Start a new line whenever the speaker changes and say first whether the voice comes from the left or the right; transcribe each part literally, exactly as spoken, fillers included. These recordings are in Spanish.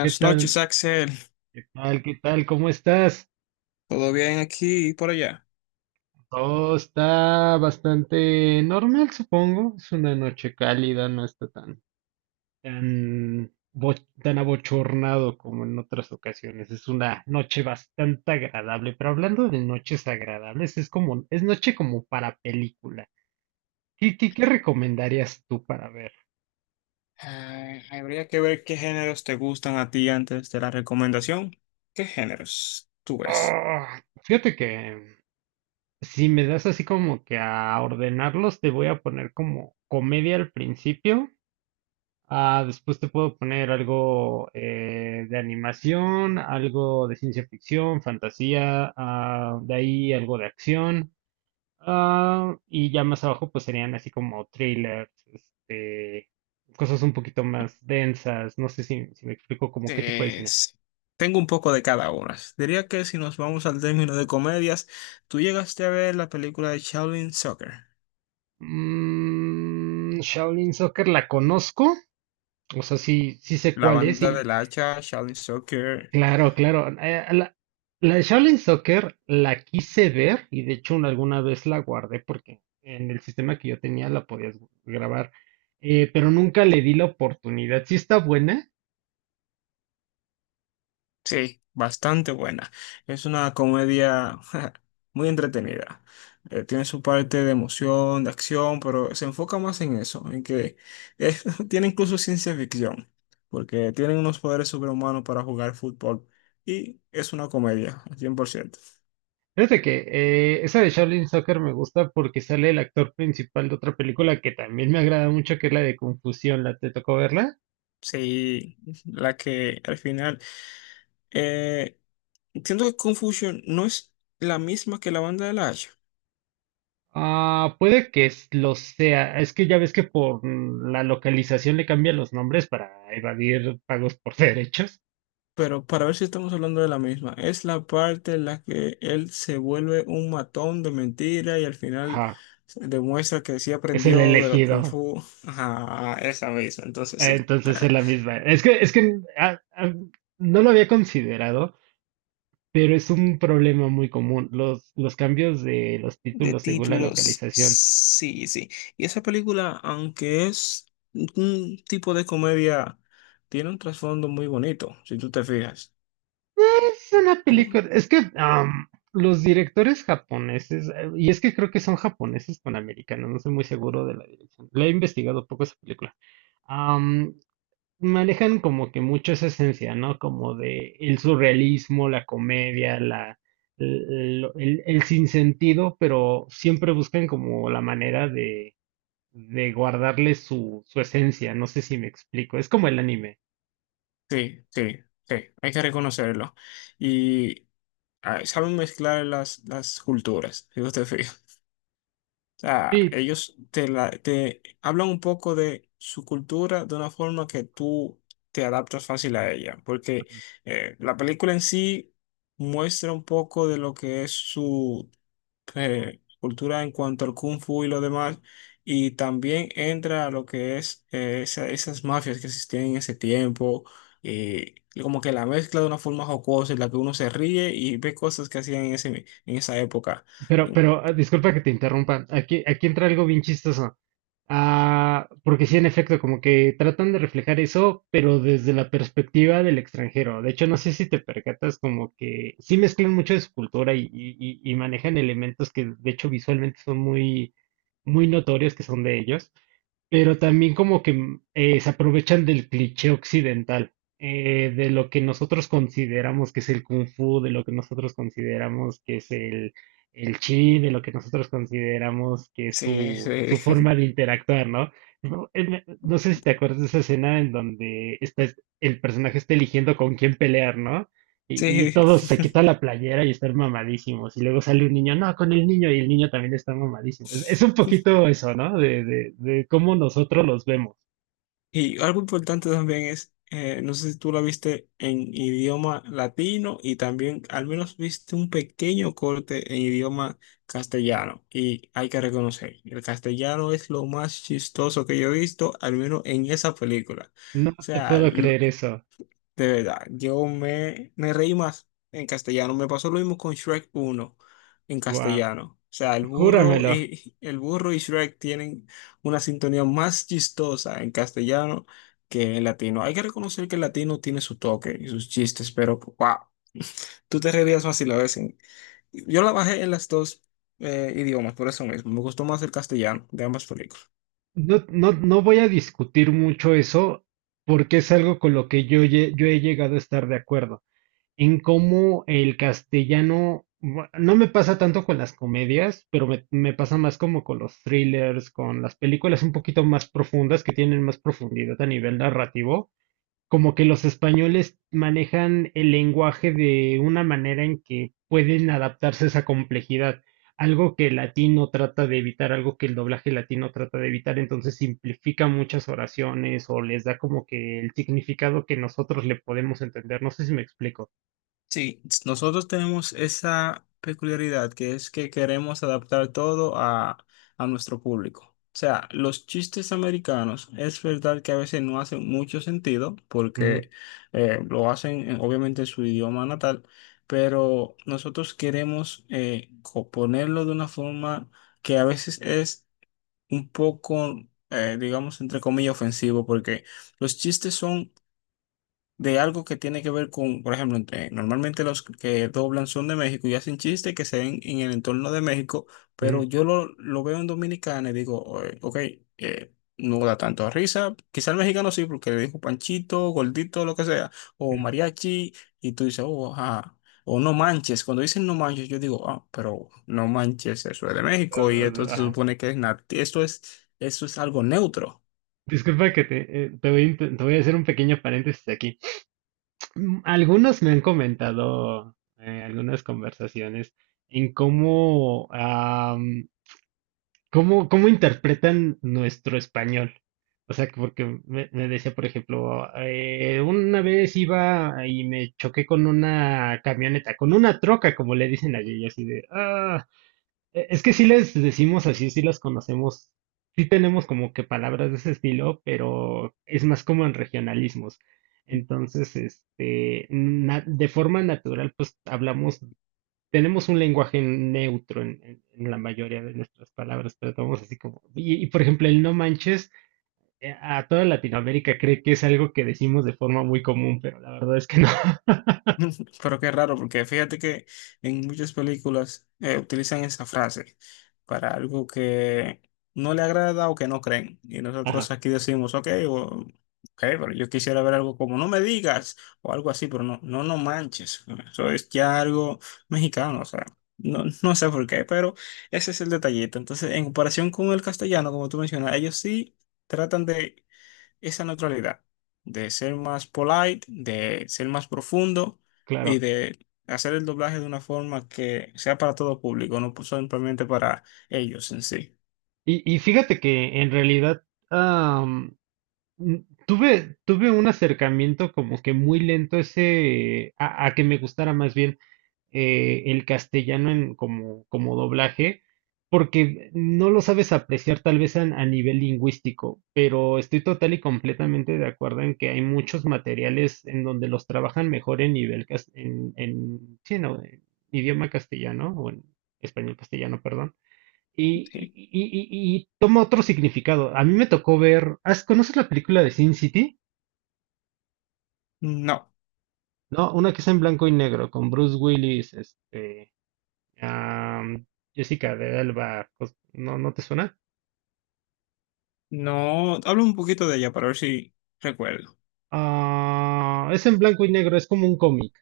right: ¿Qué
left: noches,
right: tal?
left: Axel.
right: ¿Qué tal? ¿Qué tal? ¿Cómo estás?
left: ¿Todo bien aquí y por allá?
right: Todo está bastante normal, supongo. Es una noche cálida, no está tan, tan, bo- tan abochornado como en otras ocasiones. Es una noche bastante agradable. Pero hablando de noches agradables, es como, es noche como para película. ¿Qué, qué, qué recomendarías tú para ver?
left: Eh, habría que ver qué géneros te gustan a ti antes de la recomendación. ¿Qué géneros tú ves?
right: Ah, fíjate que si me das así como que a ordenarlos, te voy a poner como comedia al principio. Ah, después te puedo poner algo eh, de animación, algo de ciencia ficción, fantasía, ah, de ahí algo de acción. Ah, y ya más abajo pues serían así como trailers, este, cosas un poquito más densas. No sé si, si me explico como qué tipo de
left: Eh,
right: cine.
left: sí. Tengo un poco de cada una. Diría que si nos vamos al término de comedias, tú llegaste a ver la película de Shaolin Soccer,
right: Mm, Shaolin Soccer la conozco, o sea, sí, sí sé
left: la
right: cuál es.
left: banda
right: Y
left: del hacha Shaolin Soccer.
right: claro, claro. Eh, la, la de Shaolin Soccer la quise ver y de hecho una- alguna vez la guardé porque en el sistema que yo tenía la podías grabar, eh, pero nunca le di la oportunidad. Sí está buena.
left: Sí, bastante buena. Es una comedia muy entretenida. Eh, tiene su parte de emoción, de acción, pero se enfoca más en eso, en que eh, tiene incluso ciencia ficción, porque tienen unos poderes sobrehumanos para jugar fútbol y es una comedia, al cien por ciento.
right: Fíjate que eh, esa de Shaolin Soccer me gusta porque sale el actor principal de otra película que también me agrada mucho, que es la de Confusión. ¿La te tocó verla?
left: Sí, la que al final... eh, entiendo que Confusion no es la misma que la banda de la.
right: Ah, puede que s- lo sea. Es que ya ves que por mm, la localización le cambian los nombres para evadir pagos por derechos.
left: Pero para ver si estamos hablando de la misma, es la parte en la que él se vuelve un matón de mentira y al final
right: Ajá.
left: se demuestra que sí
right: Es el
left: aprendió de lo Kung
right: elegido.
left: Fu. Ajá, esa misma, entonces
right: Eh,
left: sí.
right: Entonces
left: ta-
right: es la misma. Es que, es que ah, ah, No lo había considerado, pero es un problema muy común. Los, los cambios de los
left: De
right: títulos según la
left: títulos,
right: localización.
left: sí, sí. Y esa película, aunque es un tipo de comedia, tiene un trasfondo muy bonito, si tú te fijas.
right: Es una
left: Tú-
right: película. Es que am, los directores japoneses, eh, y es que creo que son japoneses con americanos, no estoy muy seguro de la dirección. La he investigado poco esa película. Manejan como que mucho esa esencia, ¿no? Como de el surrealismo, la comedia, la, el, el- el sinsentido, pero siempre buscan como la manera de, de guardarle su, su esencia, no sé si me explico, es como el anime.
left: sí, sí, sí, hay que reconocerlo. Y ah, saben mezclar las, las culturas, si tú te fijas. Sea,
right: Sí,
left: ellos te, la- te hablan un poco de su cultura de una forma que tú te adaptas fácil a ella, porque eh, la película en sí muestra un poco de lo que es su eh, cultura en cuanto al kung fu y lo demás, y también entra a lo que es eh, esa- esas mafias que existían en ese tiempo. eh, como que la mezcla de una forma jocosa en la que uno se ríe y ve cosas que hacían en ese, en esa época.
right: Pero, pero, ah, disculpa que te interrumpa. Aquí, aquí entra algo bien chistoso. Ah, porque sí, en efecto, como que tratan de reflejar eso, pero desde la perspectiva del extranjero. De hecho, no sé si te percatas, como que sí mezclan mucho de su cultura y, y- y- y manejan elementos que, de hecho, visualmente son muy, muy notorios que son de ellos. Pero también como que eh, se aprovechan del cliché occidental, eh, de lo que nosotros consideramos que es el kung fu, de lo que nosotros consideramos que es el, el chi, de lo que nosotros consideramos que es
left: Sí,
right: su,
left: sí.
right: su forma de interactuar, ¿no? No, eh, me- no sé si te acuerdas de esa escena en donde está, es- el personaje está eligiendo con quién pelear, ¿no? Y, y
left: Sí,
right: todos se quitan la playera y están mamadísimos. Y luego sale un niño, no, con el niño, y el niño también está mamadísimo. Es, es un poquito eso, ¿no? De, de, de cómo nosotros los vemos.
left: y algo importante también es, eh, no sé si tú la viste en idioma latino y también al menos viste un pequeño corte en idioma castellano. Y hay que reconocer, el castellano es lo más chistoso que yo he visto, al menos en esa película.
right: No
left: O
right: te
left: sea,
right: puedo creer eso.
left: de verdad, yo me, me reí más en castellano. Me pasó lo mismo con Shrek uno en
right: Wow,
left: castellano. O sea, el burro
right: júramelo.
left: y el burro y Shrek tienen una sintonía más chistosa en castellano que en latino. Hay que reconocer que el latino tiene su toque y sus chistes, pero wow, tú te reirías más si la ves en- yo la bajé en las dos eh, idiomas, por eso mismo. Me gustó más el castellano de ambas películas.
right: No, no, no voy a discutir mucho eso porque es algo con lo que yo, lle- yo he llegado a estar de acuerdo. En cómo el castellano, bu- no me pasa tanto con las comedias, pero me, me pasa más como con los thrillers, con las películas un poquito más profundas, que tienen más profundidad a nivel narrativo, como que los españoles manejan el lenguaje de una manera en que pueden adaptarse a esa complejidad. Algo que el latino trata de evitar, algo que el doblaje latino trata de evitar, entonces simplifica muchas oraciones o les da como que el significado que nosotros le podemos entender. No sé si me explico.
left: Sí, nosotros tenemos esa peculiaridad que es que queremos adaptar todo a, a nuestro público. O sea, los chistes americanos es verdad que a veces no hacen mucho sentido
right: Ujú,
left: porque eh, lo hacen en- obviamente en su idioma natal, pero nosotros queremos eh, co- ponerlo de una forma que a veces es un poco, eh, digamos, entre comillas, ofensivo porque los chistes son de algo que tiene que ver con, por ejemplo, entre, normalmente los que doblan son de México y hacen chistes que se ven en el entorno de México, pero
right: ujú,
left: yo lo, lo veo en Dominicana y digo, "Oye, ok, eh, no da tanto risa. Quizá el mexicano sí, porque le dijo Panchito, Gordito, lo que sea, o
right: ujú.
left: Mariachi, y tú dices, oh, ajá. O no manches, cuando dicen no manches, yo digo, ah, pero no manches, eso es de
right: Ah,
left: México y
right: ah,
left: esto
right: ah,
left: se
right: ajá.
left: supone que es nati- esto es, eso es algo neutro".
right: Disculpa que te, eh, te voy, a inte- Te voy a hacer un pequeño paréntesis aquí. Mm, algunos me han comentado eh, algunas conversaciones en cómo, am, cómo, cómo interpretan nuestro español. O sea, que porque me, me decía, por ejemplo, eh, una vez iba y me choqué con una camioneta, con una troca, como le dicen allí, y así de, ah, E- es que sí les decimos así, sí las conocemos, sí tenemos como que palabras de ese estilo, pero es más como en regionalismos. Entonces, este, na- de forma natural, pues hablamos, tenemos un lenguaje neutro en, en- en la mayoría de nuestras palabras, tratamos así como, y, y, por ejemplo, el no manches, eh, a toda Latinoamérica cree que es algo que decimos de forma muy común, pero la verdad es que no.
left: Pero qué raro, porque fíjate que en muchas películas eh, utilizan esa frase para algo que no le agrada o que no creen. Y nosotros
right: Ajá,
left: aquí decimos, ok, o- ok, pero yo quisiera ver algo como no me digas o algo así, pero no, no, no manches. Eso es ya algo mexicano, o sea, no, no sé por qué, pero ese es el detallito. Entonces, en comparación con el castellano, como tú mencionas, ellos sí tratan de esa neutralidad, de ser más polite, de ser más profundo y
right: claro.
left: de hacer el doblaje de una forma que sea para todo público, no simplemente para ellos en sí.
right: Y, y fíjate que en realidad, mm, Tuve, tuve un acercamiento como que muy lento ese, a, a que me gustara más bien eh, el castellano en, como, como doblaje, porque no lo sabes apreciar tal vez a, a nivel lingüístico, pero estoy total y completamente de acuerdo en que hay muchos materiales en donde los trabajan mejor en nivel, cas- en, en, sí, no, en idioma castellano o en español castellano, perdón. y, y,
left: Sí.
right: y- y- y toma otro significado. A mí me tocó ver, ¿has- ¿conoces la película de Sin City?
left: No,
right: No, una que es en blanco y negro, con Bruce Willis, este, am, Jessica de Alba, cos- ¿no, no te suena?
left: no, hablo un poquito de ella para ver si recuerdo
right: Ah, es en blanco y negro, es como un cómic.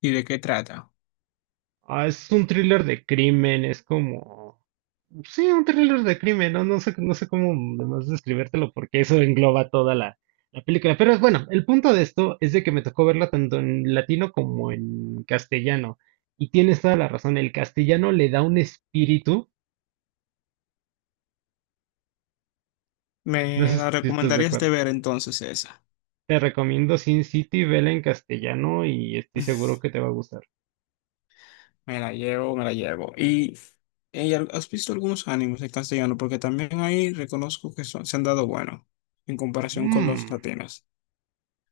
left: y de qué trata.
right: Ah, es un thriller de crimen, es como... Sí, un thriller de crimen, ¿no? No sé, no sé cómo más describírtelo porque eso engloba toda la, la película. Pero bueno, el punto de esto es de que me tocó verla tanto en latino como en castellano. Y tienes toda la razón, el castellano le da un espíritu, no
left: ¿Me
right: sé
left: la
right: si estás de
left: recomendarías de
right: acuerdo.
left: ver entonces esa?
right: Te recomiendo Sin City, vela en castellano y estoy seguro que te va a gustar.
left: Me la llevo, me la llevo. Y, y al- ¿has visto algunos animes en castellano? Porque también ahí reconozco que son- se han dado bueno en comparación con los
right: Mm.
left: latinos.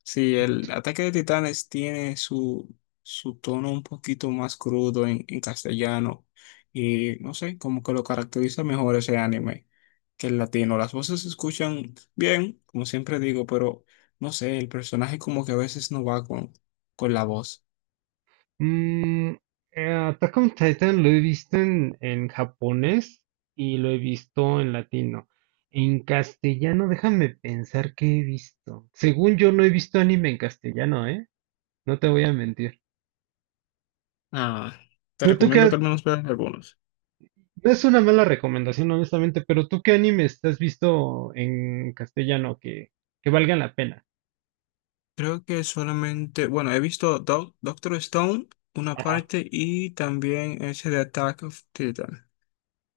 left: Sí, el Ataque de Titanes tiene su, su tono un poquito más crudo en, en castellano y no sé, como que lo caracteriza mejor ese anime que el latino. Las voces se escuchan bien, como siempre digo, pero no sé, el personaje como que a veces no va con, con la voz.
right: Mm, eh, Attack on Titan lo he visto en, en japonés y lo he visto en latino. En castellano, déjame pensar qué he visto. Según yo, no he visto anime en castellano, ¿eh? No te voy a mentir.
left: Ah, te
right: ¿Tú, tú
left: recomiendo que
right: qué-
left: al menos veas algunos.
right: No es una mala recomendación, honestamente, pero ¿tú qué animes has visto en castellano que, que valgan la pena?
left: Creo que solamente, bueno, he visto Doc- Doctor Stone, una
right: Ajá.
left: parte y también ese de Attack of Titan.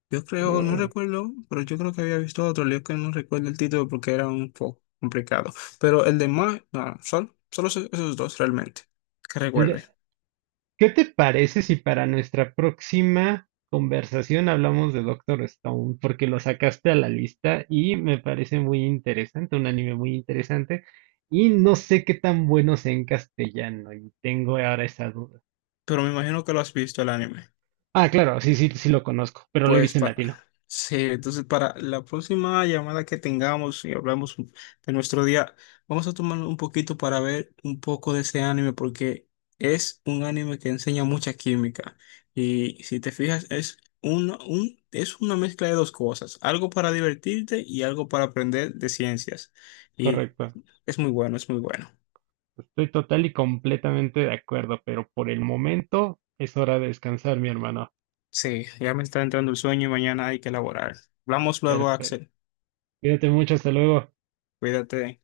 left: Yo creo, no
right: Mm.
left: recuerdo, pero yo creo que había visto otro lío que no recuerdo el título porque era un poco complicado. Pero el de más, solo, solo esos esos dos realmente, que
right: El
left: recuerde.
right: de- ¿Qué te parece si para nuestra próxima conversación hablamos de Doctor Stone? Porque lo sacaste a la lista y me parece muy interesante, un anime muy interesante. Y no sé qué tan bueno sea en castellano y tengo ahora esa duda.
left: Pero me imagino que lo has visto el anime.
right: Ah, claro, sí, sí, sí lo conozco, pero lo he
left: Pues
right: visto en
left: pa-
right: latino.
left: sí, entonces para la próxima llamada que tengamos y hablamos un- de nuestro día, vamos a tomar un poquito para ver un poco de ese anime porque es un anime que enseña mucha química y si te fijas es una, un, es una mezcla de dos cosas, algo para divertirte y algo para aprender de ciencias y
right: Correcto.
left: es muy bueno, es muy bueno.
right: Estoy total y completamente de acuerdo, pero por el momento es hora de descansar, mi hermano.
left: Sí, ya me está entrando el sueño y mañana hay que elaborar. Hablamos luego,
right: Perfecto.
left: Axel.
right: Cuídate mucho, hasta luego.
left: Cuídate.